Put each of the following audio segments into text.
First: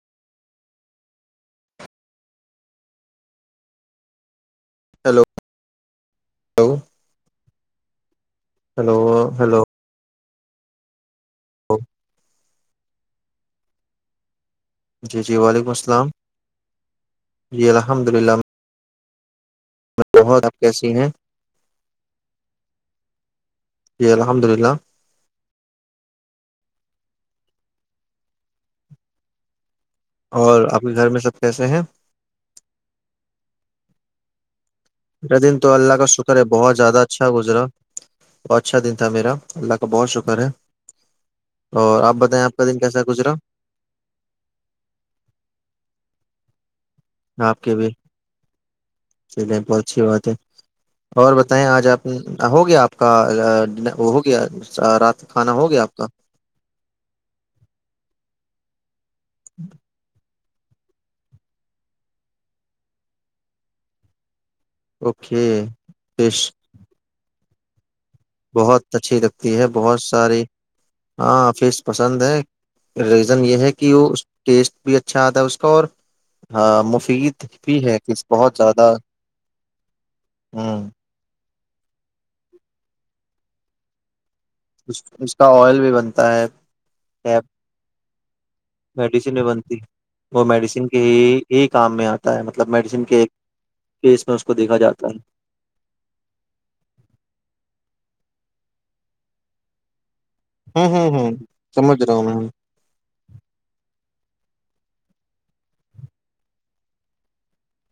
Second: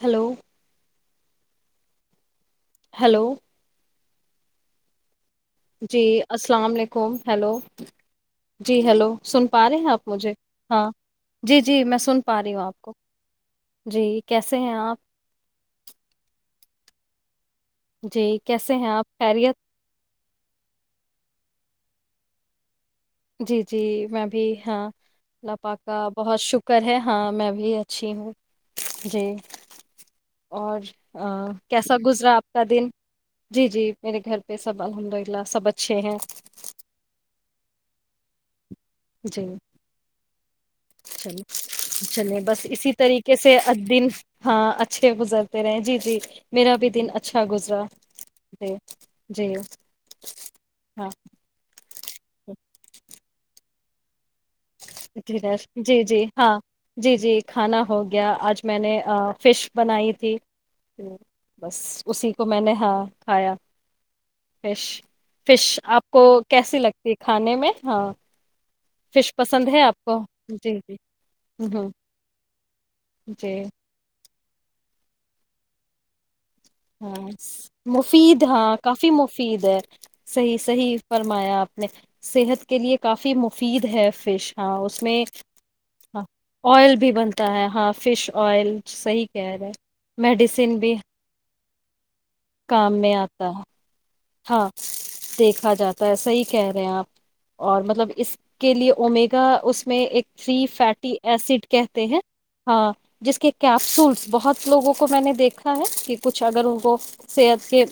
hello hello hello جی السلام علیکم ہیلو جٹ جی ہلو ہیلو سن ہلو پا رہے ہیں آپ مجھے ہاں جی جی میں سن پا رہی ہوں آپ جی کیسے ہیں آپ جی جی وعلیکم السلام جی الحمد للہ جی کیسے ہیں آپ خیریعت بہت اب کیسی ہیں جی جی میں بھی الحمد للہ ہاں لپا کا بہت شکر کر ہے ہاں میں بھی اچھی ہوں جی آپ اور کے گھر میں سب کیسے ہیں کیسا گزرا آپ کا دن جی جی میرے گھر پہ سب الحمد میرا للہ دن سب تو اللہ اچھے کا ہیں شکر ہے بہت زیادہ اچھا گزرا وچ [unintelligible] جی چلی اور آپ چلیے بتائیں آپ کا بس دن اسی کیسا گزرا طریقے سے ا دن ہاں اچھے گزرتے رہے جی جی میرا بھی [unintelligible] آپ کے گزرا بھی جی جی چلیے بہت اچھی بات ہے ہاں اور بتائیں آج آپ ہو گیا آپ کا وہ گیا رات کا کھانا ہو گیا آپ جی کا جی ہاں جی جی کھانا ہو گیا آج میں نے فش بنائی تھی بس اسی کو میں نے ہاں کھایا فش اوکے فش آپ کو فش کیسی لگتی ہے ک کھانے میں ہاں بہت اچھی فش لگتی ہے پسند بہت آپ کو ساری جی جی ہاں آ فس ہ پسند ہے ریزن جی یہ ہے کہ وہ اس ٹیسٹ بھی اچھا آتا ہے اس کا اور ہاں مفید بھی ہے کہ مفید بہت ہاں زیادہ کافی مفید ہے صحیح ہ صحیح فرمایا آپ صحت کے لیے کافی مفید ہے فش ہاں اس میں کا آئل بھی بنتا ہاں ہے آئل بھی ٹیب بنتا ہے ہاں فش آئل صحیح میڈیسن بھی کہہ رہے بنتی ہے وہ میڈیسین میڈیسن بھی کے ہی ہی کام میں آتا ہے مطلب کام میڈیسن میں کے آتا ہے ایک ہاں دیکھا جاتا ہے صحی کہہ رہے ہیں آپ اور مطلب اس کے لیے امیگا اس میں ایک فری ہوں فیٹی ہوں ہوں ایسڈ سمجھ کہتے رہا ہیں ہوں میں ہاں جس کے کیپسولس بہت لوگوں کو میں نے دیکھا ہے کہ کچھ اگر ان کو صحت کے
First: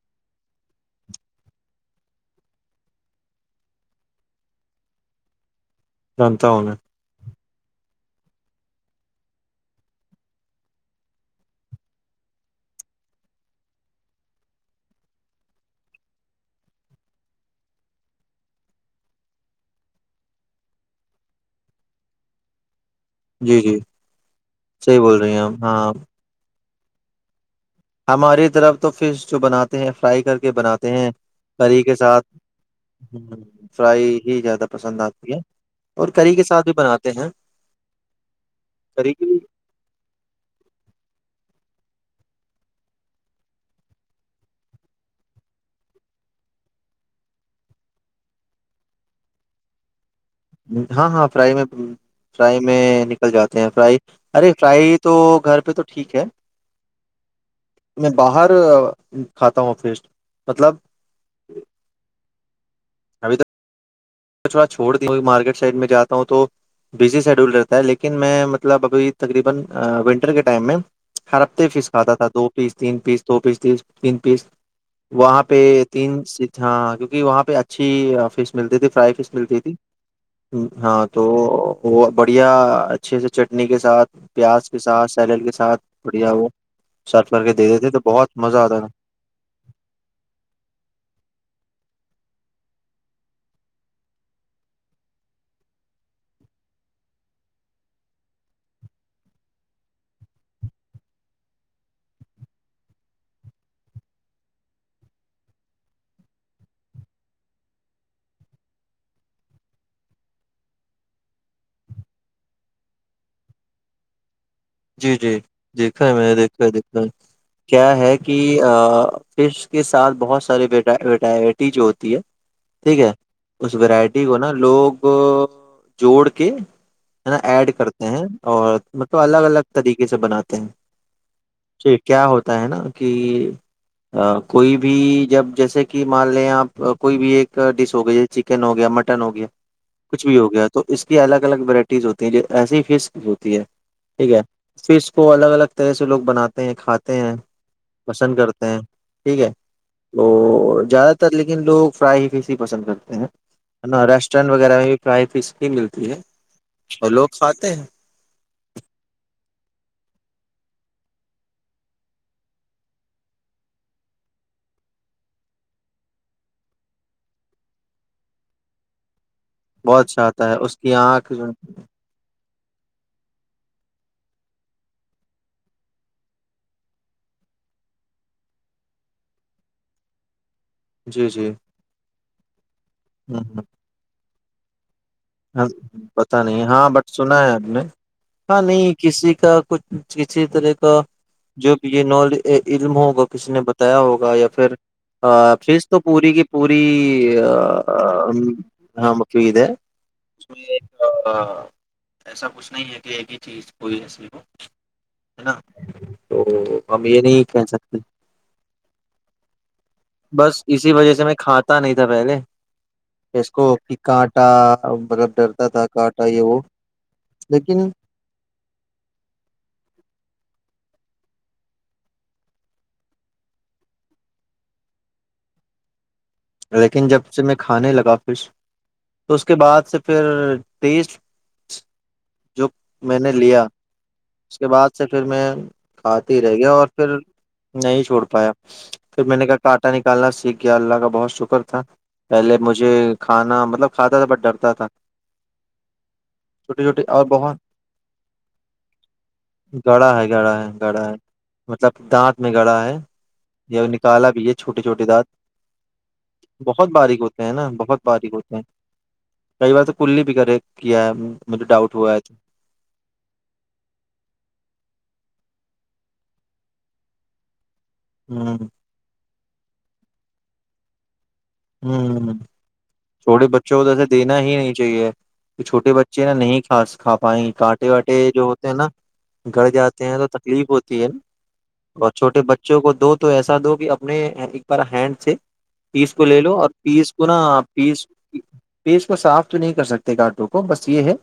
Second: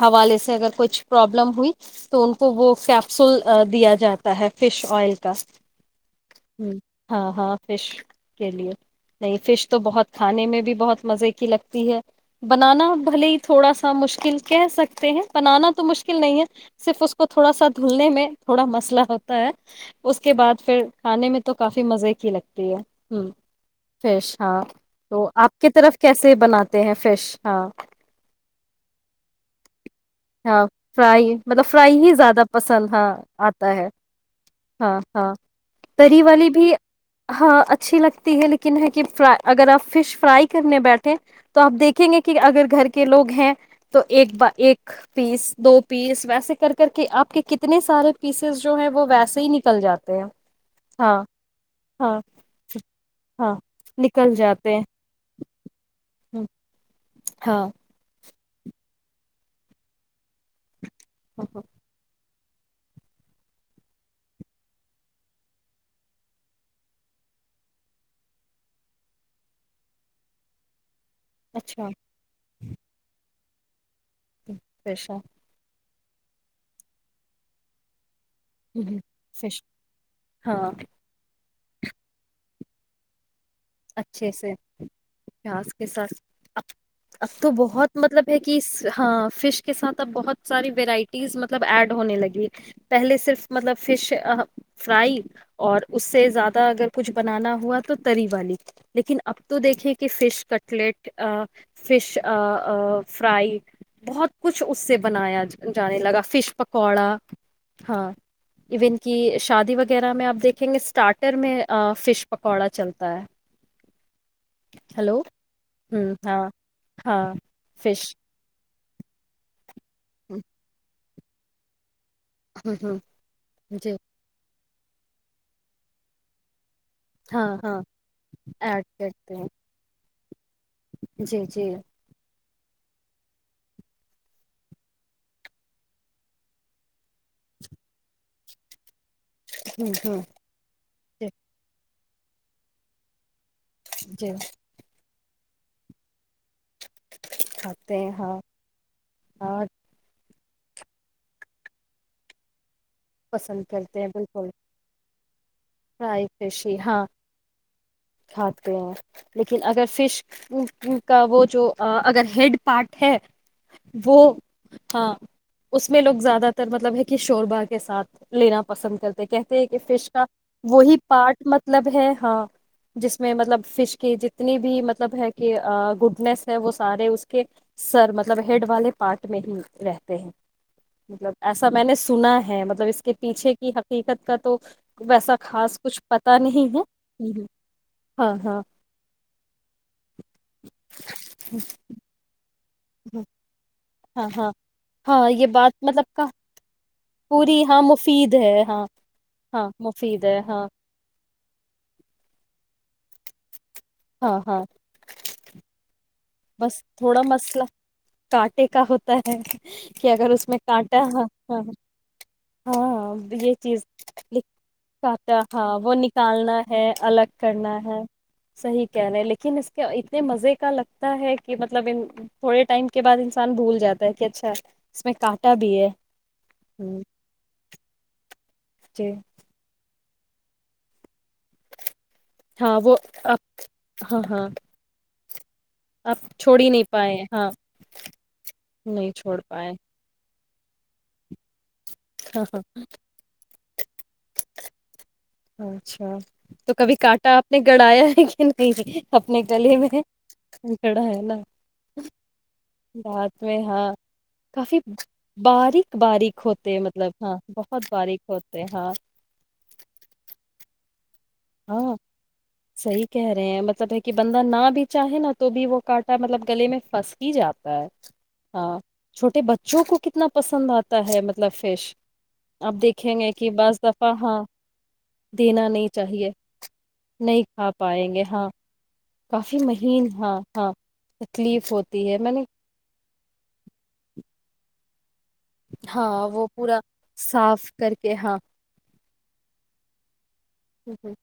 حوالے سے سے اگر کچھ پرابلم ہوئی تو ان کو وہ کیپسول دیا جاتا ہے فش آئل کا جانتا ہوں ہ میں ہاں ہاں فش کے لیے نہیں فش تو بہت کھانے میں بھی بہت مزے کی لگتی ہے بنانا بھلے ہی تھوڑا سا مشکل کہہ سکتے ہیں بنانا تو مشکل نہیں ہے صرف اس کو تھوڑا سا دھلنے میں تھوڑا مسئلہ ہوتا ہے اس کے بعد پھر کھانے میں تو کافی مزے کی لگتی ہے ہ جی جی فریش ہاں صحیح بول تو رہی ہیں ہم آپ کی ہاں طرف کیسے بنات ہیں فریش ہاں ہماری طرف تو فش جو بناتا ہاں فرائی مطلب کے فرائی ہی ساتھ زیادہ پسند ہاں آتا ہے فرائی ہی زیادہ ہاں پسند ہاں آتی ہے اور تری کری کے والی ساتھ بھی بناتے ہیں ہاں اچھی لگتی ہے لیکن ہے کہ کری فر کی بھی اگر آپ فش فرائی کرنے بیٹھے تو آپ دیکھیں گے کہ اگر گھر کے لوگ ہیں تو ایک ب ایک پیس دو پیس ویسے کر کر کے آپ کے کتنے سارے پیسز جو ہیں وہ ویسے ہی نکل جاتے ہیں ہاں ہاں فرائی میں ہاں فرائی میں نکل ہاں جاتے ہیں فرائی نکل ارے جاتے ہیں فرائی تو گھر پہ تو ٹھیک ہے ہوں، ہاں میں باہر کھاتا ہوں فیسٹ مطلب ہاں ہاں، اچھا چھوڑ دیں کوئی مارکیٹ سائیڈ میں جاتا ہوں تو بزی سیڈول رہتا ہے لیکن میں مطلب ابھی تقریبا ونٹر کے ٹائم میں ہر ہفتے اچھا پیس کھاتا تھا دو پیس تین پیس توو پیس تیس تین پیس فش وہاں پہ تین سیٹ ہاں کیونکہ وہاں پہ اچھی فش مل تھی ہاں فرائی ملتی فش تھی ہاں تو بڑھیا اچھے سے چٹنی کے ساتھ اچھے سے پیاز کے ساتھ سیلیڈ پیاس کے ساتھ بڑھیا وہ ا اب سرو کر تو کے دے دیتے بہت مطلب ہے کہ مزہ آتا تھا ہاں فش کے ساتھ اب بہت ساری وورائٹیز مطلب ایڈ ہونے لگی پہلے صرف مطلب فش فرائی اور اس سے زیادہ اگر کچھ بنانا ہوا تو تری والی لیکن اب تو دیکھے کہ فش کٹلیٹ فش فرائی بہت کچھ اس سے بنایا جانے لگا فش پکوڑا ہاں ایون کہ شادی وغیرہ میں آپ دیکھیں گے اسٹارٹر میں فش پکوڑا چلتا ہے جی ہلو جی ہ دیکھا ہے میں ہاں دیکھا دیکھا ہاں کیا فش ہے کہ ا پ [unintelligible] کے ساتھ ہ بہت سارےٹا بی ڈائبٹیج ہوتی ہے ہ ہ ٹھیک ہے اس جی ورائٹی کو نا لوگ جوڑ کے ہے نا ہاں ایڈ ہاں کرتے ہیں اور ایڈ مطلب کرتے الگ ہیں الگ طریقے سے بنات جی جی جھ کیا ہوتا ہے نا کہ کوئی بھی جب جیسے کہ مان لےیں آپ کوئی بھی ایک ڈش ہو گیا جیسے چکن ہو گیا مٹن ہو گیا ہ ہ کچھ بھی ہو گیا تو اس کی جی الگ الگ ورائٹی ہوتی ہیں جو ایسسی ہی فس ہوتی ہے جی ٹھیک ہے کو الگ الگ طرح سے لوگ بنات ہیں [unintelligible] ہیں کھاتے ہیں کھاتے ہیں پسند ہاں کرتے ہیں ٹھیک ہے اور [unintelligible] تو زیادہ تر لیکن لوگ فرائی ہی فش ہی پسند کرتے [inaudible] پسند کرتے نا ہیں بالکل ریسٹورینٹ وغیرہ میں بھی فرائی فش ہی ملتی ہے فرائی فش ہی ہاں اور لوگ کھاتے ہیں کھاتے ہیں لیکن اگر [inaudible] فش کا وہ جو اگر ہیڈ پارٹ ہے وہ ہاں اس میں لوگ زیادہ تر مطلب ہے کہ شور باغ [inaudible] کے ساتھ لینا پسند کرتے [inaudible] کہتے ہیں کہ بہت فش کا اچھا آتا ہے اس کی وہی آنکھ پارٹ جو- مطلب ہے ہاں [inaudible] جس میں مطلب فش کی جتنی بھی مطلب ہے کہ گڈنیس ہے وہ سارے اس کے سر مطلب ہیڈ والے پارٹ میں ہی رہتے ہیں [unintelligible] جی مطلب جی ایسا میں نے [unintelligible] سلہ [inaudible] ہ ب [inaudible] اس کے پیچھے کی حقیقت کا [inaudible] تو [inaudible] ہاں خاص کچھ پتا نہیں ہے ہاں بٹ سنا ہے اب نے ہاں نہیں کسی کا کچھ کسی طرح کا جو بھی یہ نالج [unintelligible] یہ علم ہوگا کسی نے بتا [inaudible] ط ہاں ہوگا یا ہاں پھر ہاں یہ بات فیس تو مطلب کا پوری کی پوری پوری ہاں مفید ہے ہاں مففید ہے ہاں مفید [inaudible] ہے اس میں ہاں ایک ایسا کچھ نہیں ہے کہ ایک ہی چیز کوئی ایصلی ہو ہاں ہاں ہے نا [unintelligible] بس ہم تھوڑا یہ نہیں مسئلہ کہہ سکتے کانٹے کا ہوتا ہے کہ اگر اس میں بس اسی کانٹا وجہ سے ہ میں ہ کھاتا نہیں تھا پہلے ہاں اس یہ کو چیز کہ ل [unintelligible] کانٹا مطلب کاتا ڈرتا ہاں تھا وہ کانٹا یہ نکالنا وہ ہے الگ کرنا لیکن ہے صحیح کہہ رہے لیکن اس کے اتنے مزے کا [inaudible] ہے کہ مطلب تھوڑے ٹائم کے بعد انسان بھول جاتا ہے کہ اچھا اس میں کانٹا بھی ہے [inaudible] ہ لیکن جب سے میں کھانے لگاتی [unintelligible] خچش جی تو اس کے بعد سے پھر تیس جو ہاں وہ میں نے آپ لیا ہاں ہاں اس کے بعد سے پھر میں آپ کھاتات ہی رہ چھوڑ گیا نہیں اور پھر پائے ہاں نہیں چھوڑ پایا نہیں پھر میں چھوڑ نے کہا پائے کانٹا نکالنا سیکھ کیا اللہ کا بہت شکر تھا ہاں پہلے مجھے کھانا مطلب کھاتا تھا بٹ ڈرتا تھا اچھا تو چھوٹی کبھی چھوٹی اور کانٹا آپ بہت نے گڑایا ہے کہ نہیں اپنے گلے میں گڑا ہے نا مطلب دانت میں گڑا ہے رات میں ہاں یا نکالا بھی ہے کافی چھوٹے چھوٹے دانت باریک ب باریک ہوتے بہت مطلب باریک ہاں ہوتے ہیں نا بہت باریک ہیں ہوتے ہاں کئی بار تو کلی بغیرہ کیا مجھے ڈؤٹ ہاں ہوا ہے صحیح کہہ رہے ہیں مطلب ہے کہ بندہ نہ بھی چاہے نا تو بھی وہ کانٹا مطلب گلے میں پھنس ہی جاتا ہے ہ ہاں چھوٹے بچے جو کو کتنا پسند آتا ہے ملب ہ چھوٹے کہ بچوں بعض کو تو ایسے دفعہ دینا ہاں ہی نہیں چاہیے کہ دینا نہیں چھوٹے بچے چاہیے نا نہیںا کھا نہیں بائی کانٹے پائیں واٹے گے جو ہاں ہوتے ہیں نا کافی گھر جاتے مہین ہیں تو ہاں تکلیف ہاں ہوتی ہے نا تکلیف ہوتی اور ہے میں چھوٹے نے بچوں کو دو تو ایسا دو کہ اپنے پر ہینڈ سے پیس ہاں کو لے وہ لو اور پورا پیس کو نا صاف کر پیس کے ہاں پیس کو تو صاف تو نہیں کر سکتے گٹو وہ بس ہوں، یہ ہوں، ہے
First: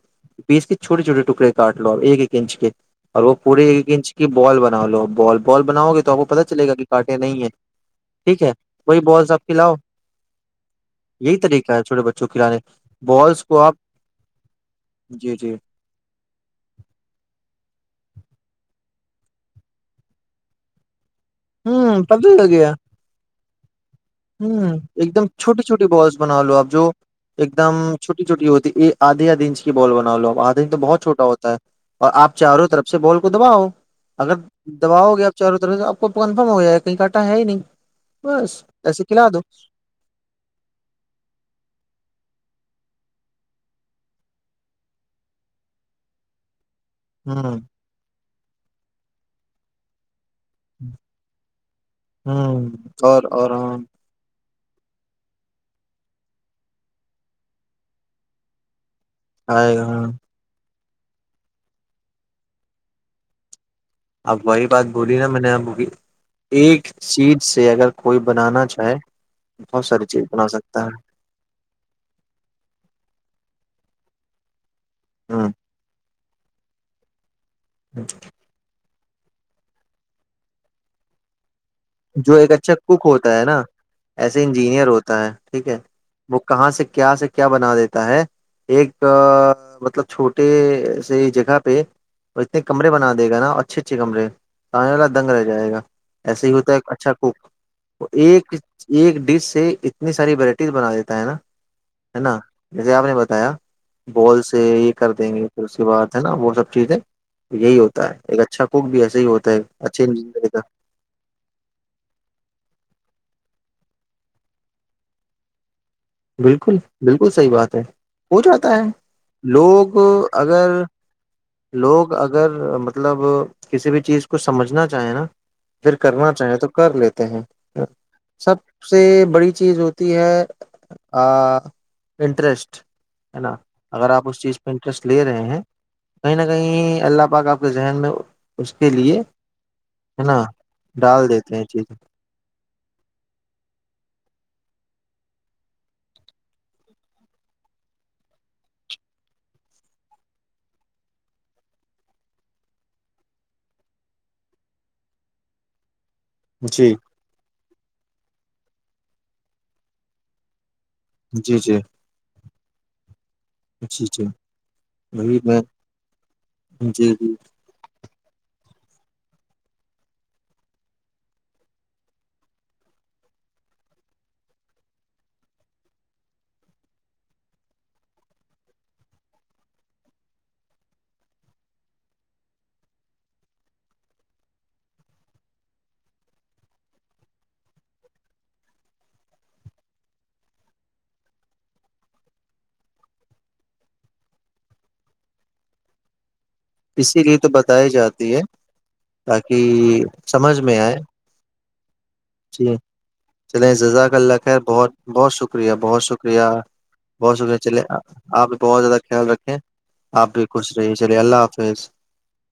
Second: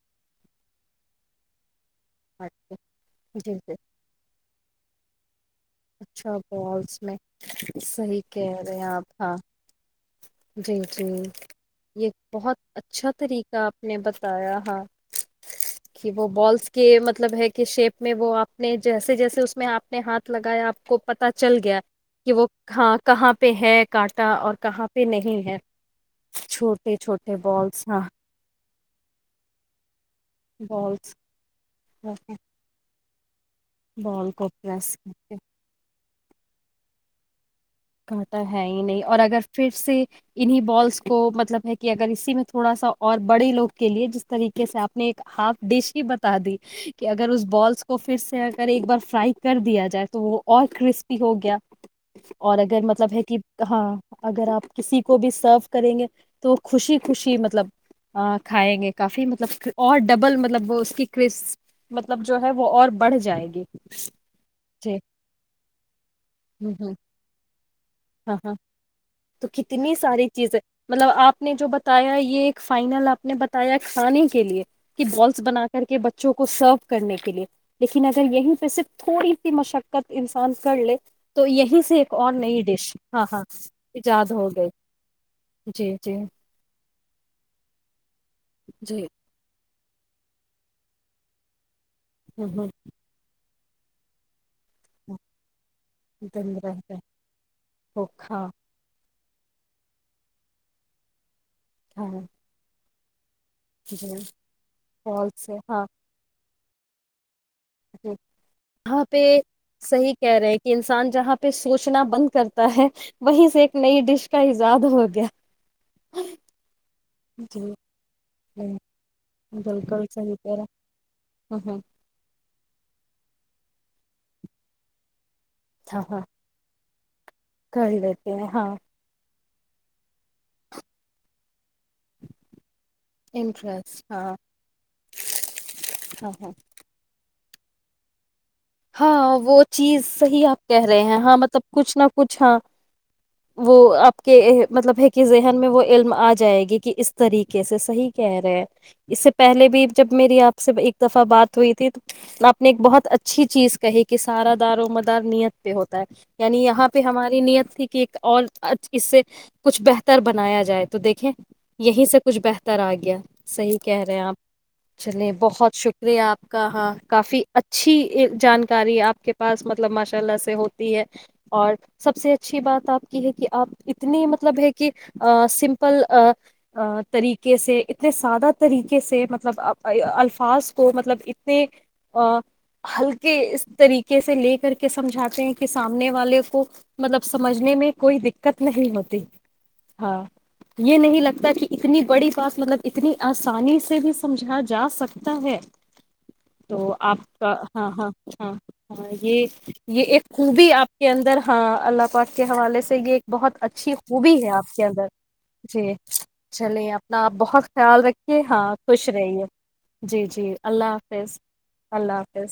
بیس کے چھٹےھوے ٹکڑےار ایک ہاں، ایکچ کے اور وہ جی پورے جی ایک انچ کی بال بنا لو بال بال بناؤ گے تو آپ کو اچھا پت چلے گا کہ بالس میں کانٹے نہیں ہے صحیح ٹھیک ہے کہہ رہے ہیں وہی بالس ہاں آپ کھلاؤ جی جی یہی طریقہ ہے چھوٹے یہ بچوں کو بہت کھلانے اچھا بالس طریقہ کو آپ نے بتایا ہے جی جی کہ وہ بالس کے مطلب ہے کہ شیپ میں وہ آپ نے جیسے جیسے اس میں آپ نے ہاتھ لگایا آپ کو پت چل گیا ہوں پتہ کہ وہ لگ گیا ہاں کہاں پہ کانٹا اور ہوں کہاں پہ ایک دم نہیں ہے چھوٹی چھوٹی بالس بنا لو آپ جو چھوٹے چھوٹے ایک دم بالس ہاں چھوٹی چھوٹی ہوتی ہے [unintelligible] آدھیا دنچ کی بول بن [unintelligible] لو آد تو بہت بالس چوٹا ہوتا ہے [unintelligible] اور آپ چاروں طرف [unintelligible] سے بال [unintelligible] دباؤ بال اگر کو پریس کر دباؤ گے کے آپ چاروں طرف سے آپ [unintelligible] کپ کنفرم ہو جائے ہے کہیں ک کاٹا ہے ہی نہیں [unintelligible] کہتا بس ہے ہی نہیں ایسے [unintelligible] اور کھلا اگر دو پھر سے انہیں بالس کو مطلب ہے کہ اگر [unintelligible] اسی میں تھوڑا سا اور بڑے لوگ کے لیے جس طریقے سے آپ نے ایک ہاف ڈش ہی بتا دی [unintelligible] کہ اگر اس ہوں بالس کو پھر کر ایک بار فرائی کر دیا جائے تو وہ اور کرسپی ہو گیا اور ہوں اگر مطلب ہے اور کہ اور ہاں اگر آپ کسی کو بھی سرو کریں گے تو خوشی خوشی مطلب کھائیں گے کافی مطلب آئے گا اور ہاں ڈبل مطلب وہ کہ کرس مطلب جو ہے وہ اور بڑھ جائے گی اب وہی بات جی بولی نا میں نے آ ہوں ایک ہوں سیٹ سے اگر کوئی ہاں ہاں بنانا چاہے تو بہت کتنی چیز ساری بنا چیزیں سکتا ہے مطلب آپ نے جو بتایا یہ ایک فائنل آپ نے بتایا کھانے کے لیے بالس ہ بنا کر کے بچے بچوں کو سرو کرنے کے لیے لیکن اگر یہی تو صرف تھوڑی سی مشقت انسان کر لے تو یہی اس ایک جو آن نئی اچھا ڈش کک ہاں ہوتا ہے ہاں نا ایجاد ایسے ہو گئی انجینئر ہوتا ہے ٹھیک ہے جی جی وہ کہاں سے کیا سے کیا بنا دیتا ہے ایک جی مطلب چھوٹے سے جگہ پہ اور گند اتنے کمرے بنا دے گا نا اچھا اٹھیک کمرے تو آنے والا دنگ رہ جائے گا ایسے ہی ہوتا ہے اچھا کوک دھوکھا ایک ایک ڈش سے اتنی ساری وورائٹیز بنا دیتا ہے نا ہے نا ج آپ نے بتا بال سے یہ کر دیں گے فالس ہے پھر اس کے ہاں بعد ہے نا وہ سب ٹھیک ہے یہی ہوتا ہے ایک اچھا کوک بھی یہاں ایسا پہ ہی ہوتا ہے اچھی زندگی کا رچنا بند کرتا ہے وہ سے ایک نئی ڈش کا ایجاد ہو گیا بالکل بالکل صحیح جی بات ہے ہو جاتا ہے لوگ بالکل صحیح کہہ اگر رہا ہ لوگ اگر مطلب کسی بھی چیز کو سمجھنا چاہیں نا پھر ہاں ہاں کرنا چاہیں تو کر لیتے کر لیتے ہیں سب ہاں سے بڑی چیز ہوتی ہے انٹرسٹ ہے نا اگر انٹرسٹ ہاں آپ اس ہاں چیز پہ انٹرسٹ لے رہے ہیں کہیں نہ ہاں کہیں اللہ پاکاک آپ ذہن میں اس کے لیے ہاں وہ چیز ہے نا صحیح آپ کہہ رہے ہیں ڈال ہاں دیتے مطلب چیزیں کچھ نہ کچھ ہاں وہ آپ کے مطلب ہے کہ ذہن میں وہ علم آ جائے گی کہ اس طریقے سے صحیح کہہ رہے ہیں اس سے پہلے بھی جب میری آپ سے ایک دفعہ بات ہوئی تھی آپ نے ایک بہت اچ اچھی چیز کہے کہ سارا دار و مدار نیت پہ ہوتا ہے یعنی یہاں جی پہ ہماری نیت ت کہ ایک اور اس سے کچھ بہتر بنایا جائے تو دیکھیں جی جی یہیں سے کچھ بہتر طرا گیہ صحیح کہہ جی رہے ہیں جی آپ چلیے وہی میں بہت شکریہ آپ کا ہاں جی جی کافی اچھی جانکاری آپ کے پاس مطلب ماشاء اللہ سے ہوتی ہے اور سب سے اچھی بات آپ کی ہے کہ آپ اتنی مطلب ہے کہ سمپل طریقے سے اتنے سادہ طریقے سے مطلب الفاظ کو مطلب اتنے ہلکے اس طریقے سے لے کر کے سمجھاتے ہیں کہ سامنے والے کو مطلب سمجھنے میں کوئی دقت نہیں ہوتی ہاں یہ نہیں لگتا کہ اتنی بڑی بات مطلب اتنی آسانی سے بھی سمجھا جا سکتا ہے تو آپ اسی لیے تو کا ہاں بتائی ہاں جاتی ہے ہاں ہاں یہ یہ تاکہ ایک سمجھ خوبی میں آئے آپ کے اندر ہاں اللہ وق کے جی حوالے سے یہ ایک بہت چلیں اچھی جزاک خوبی اللہ ہے خیر آپ کے بہت اندر بہت شکریہ جی بہت شکریہ چلے اپنا آپ شکریہ بہت چلے خیال رکھیے آپ بھی ہاں بہت زیادہ خوش خیال رہیے رکھیں جی آپ بھی جی خوش رہیے اللہ چلیے حافظ اللہ حافظ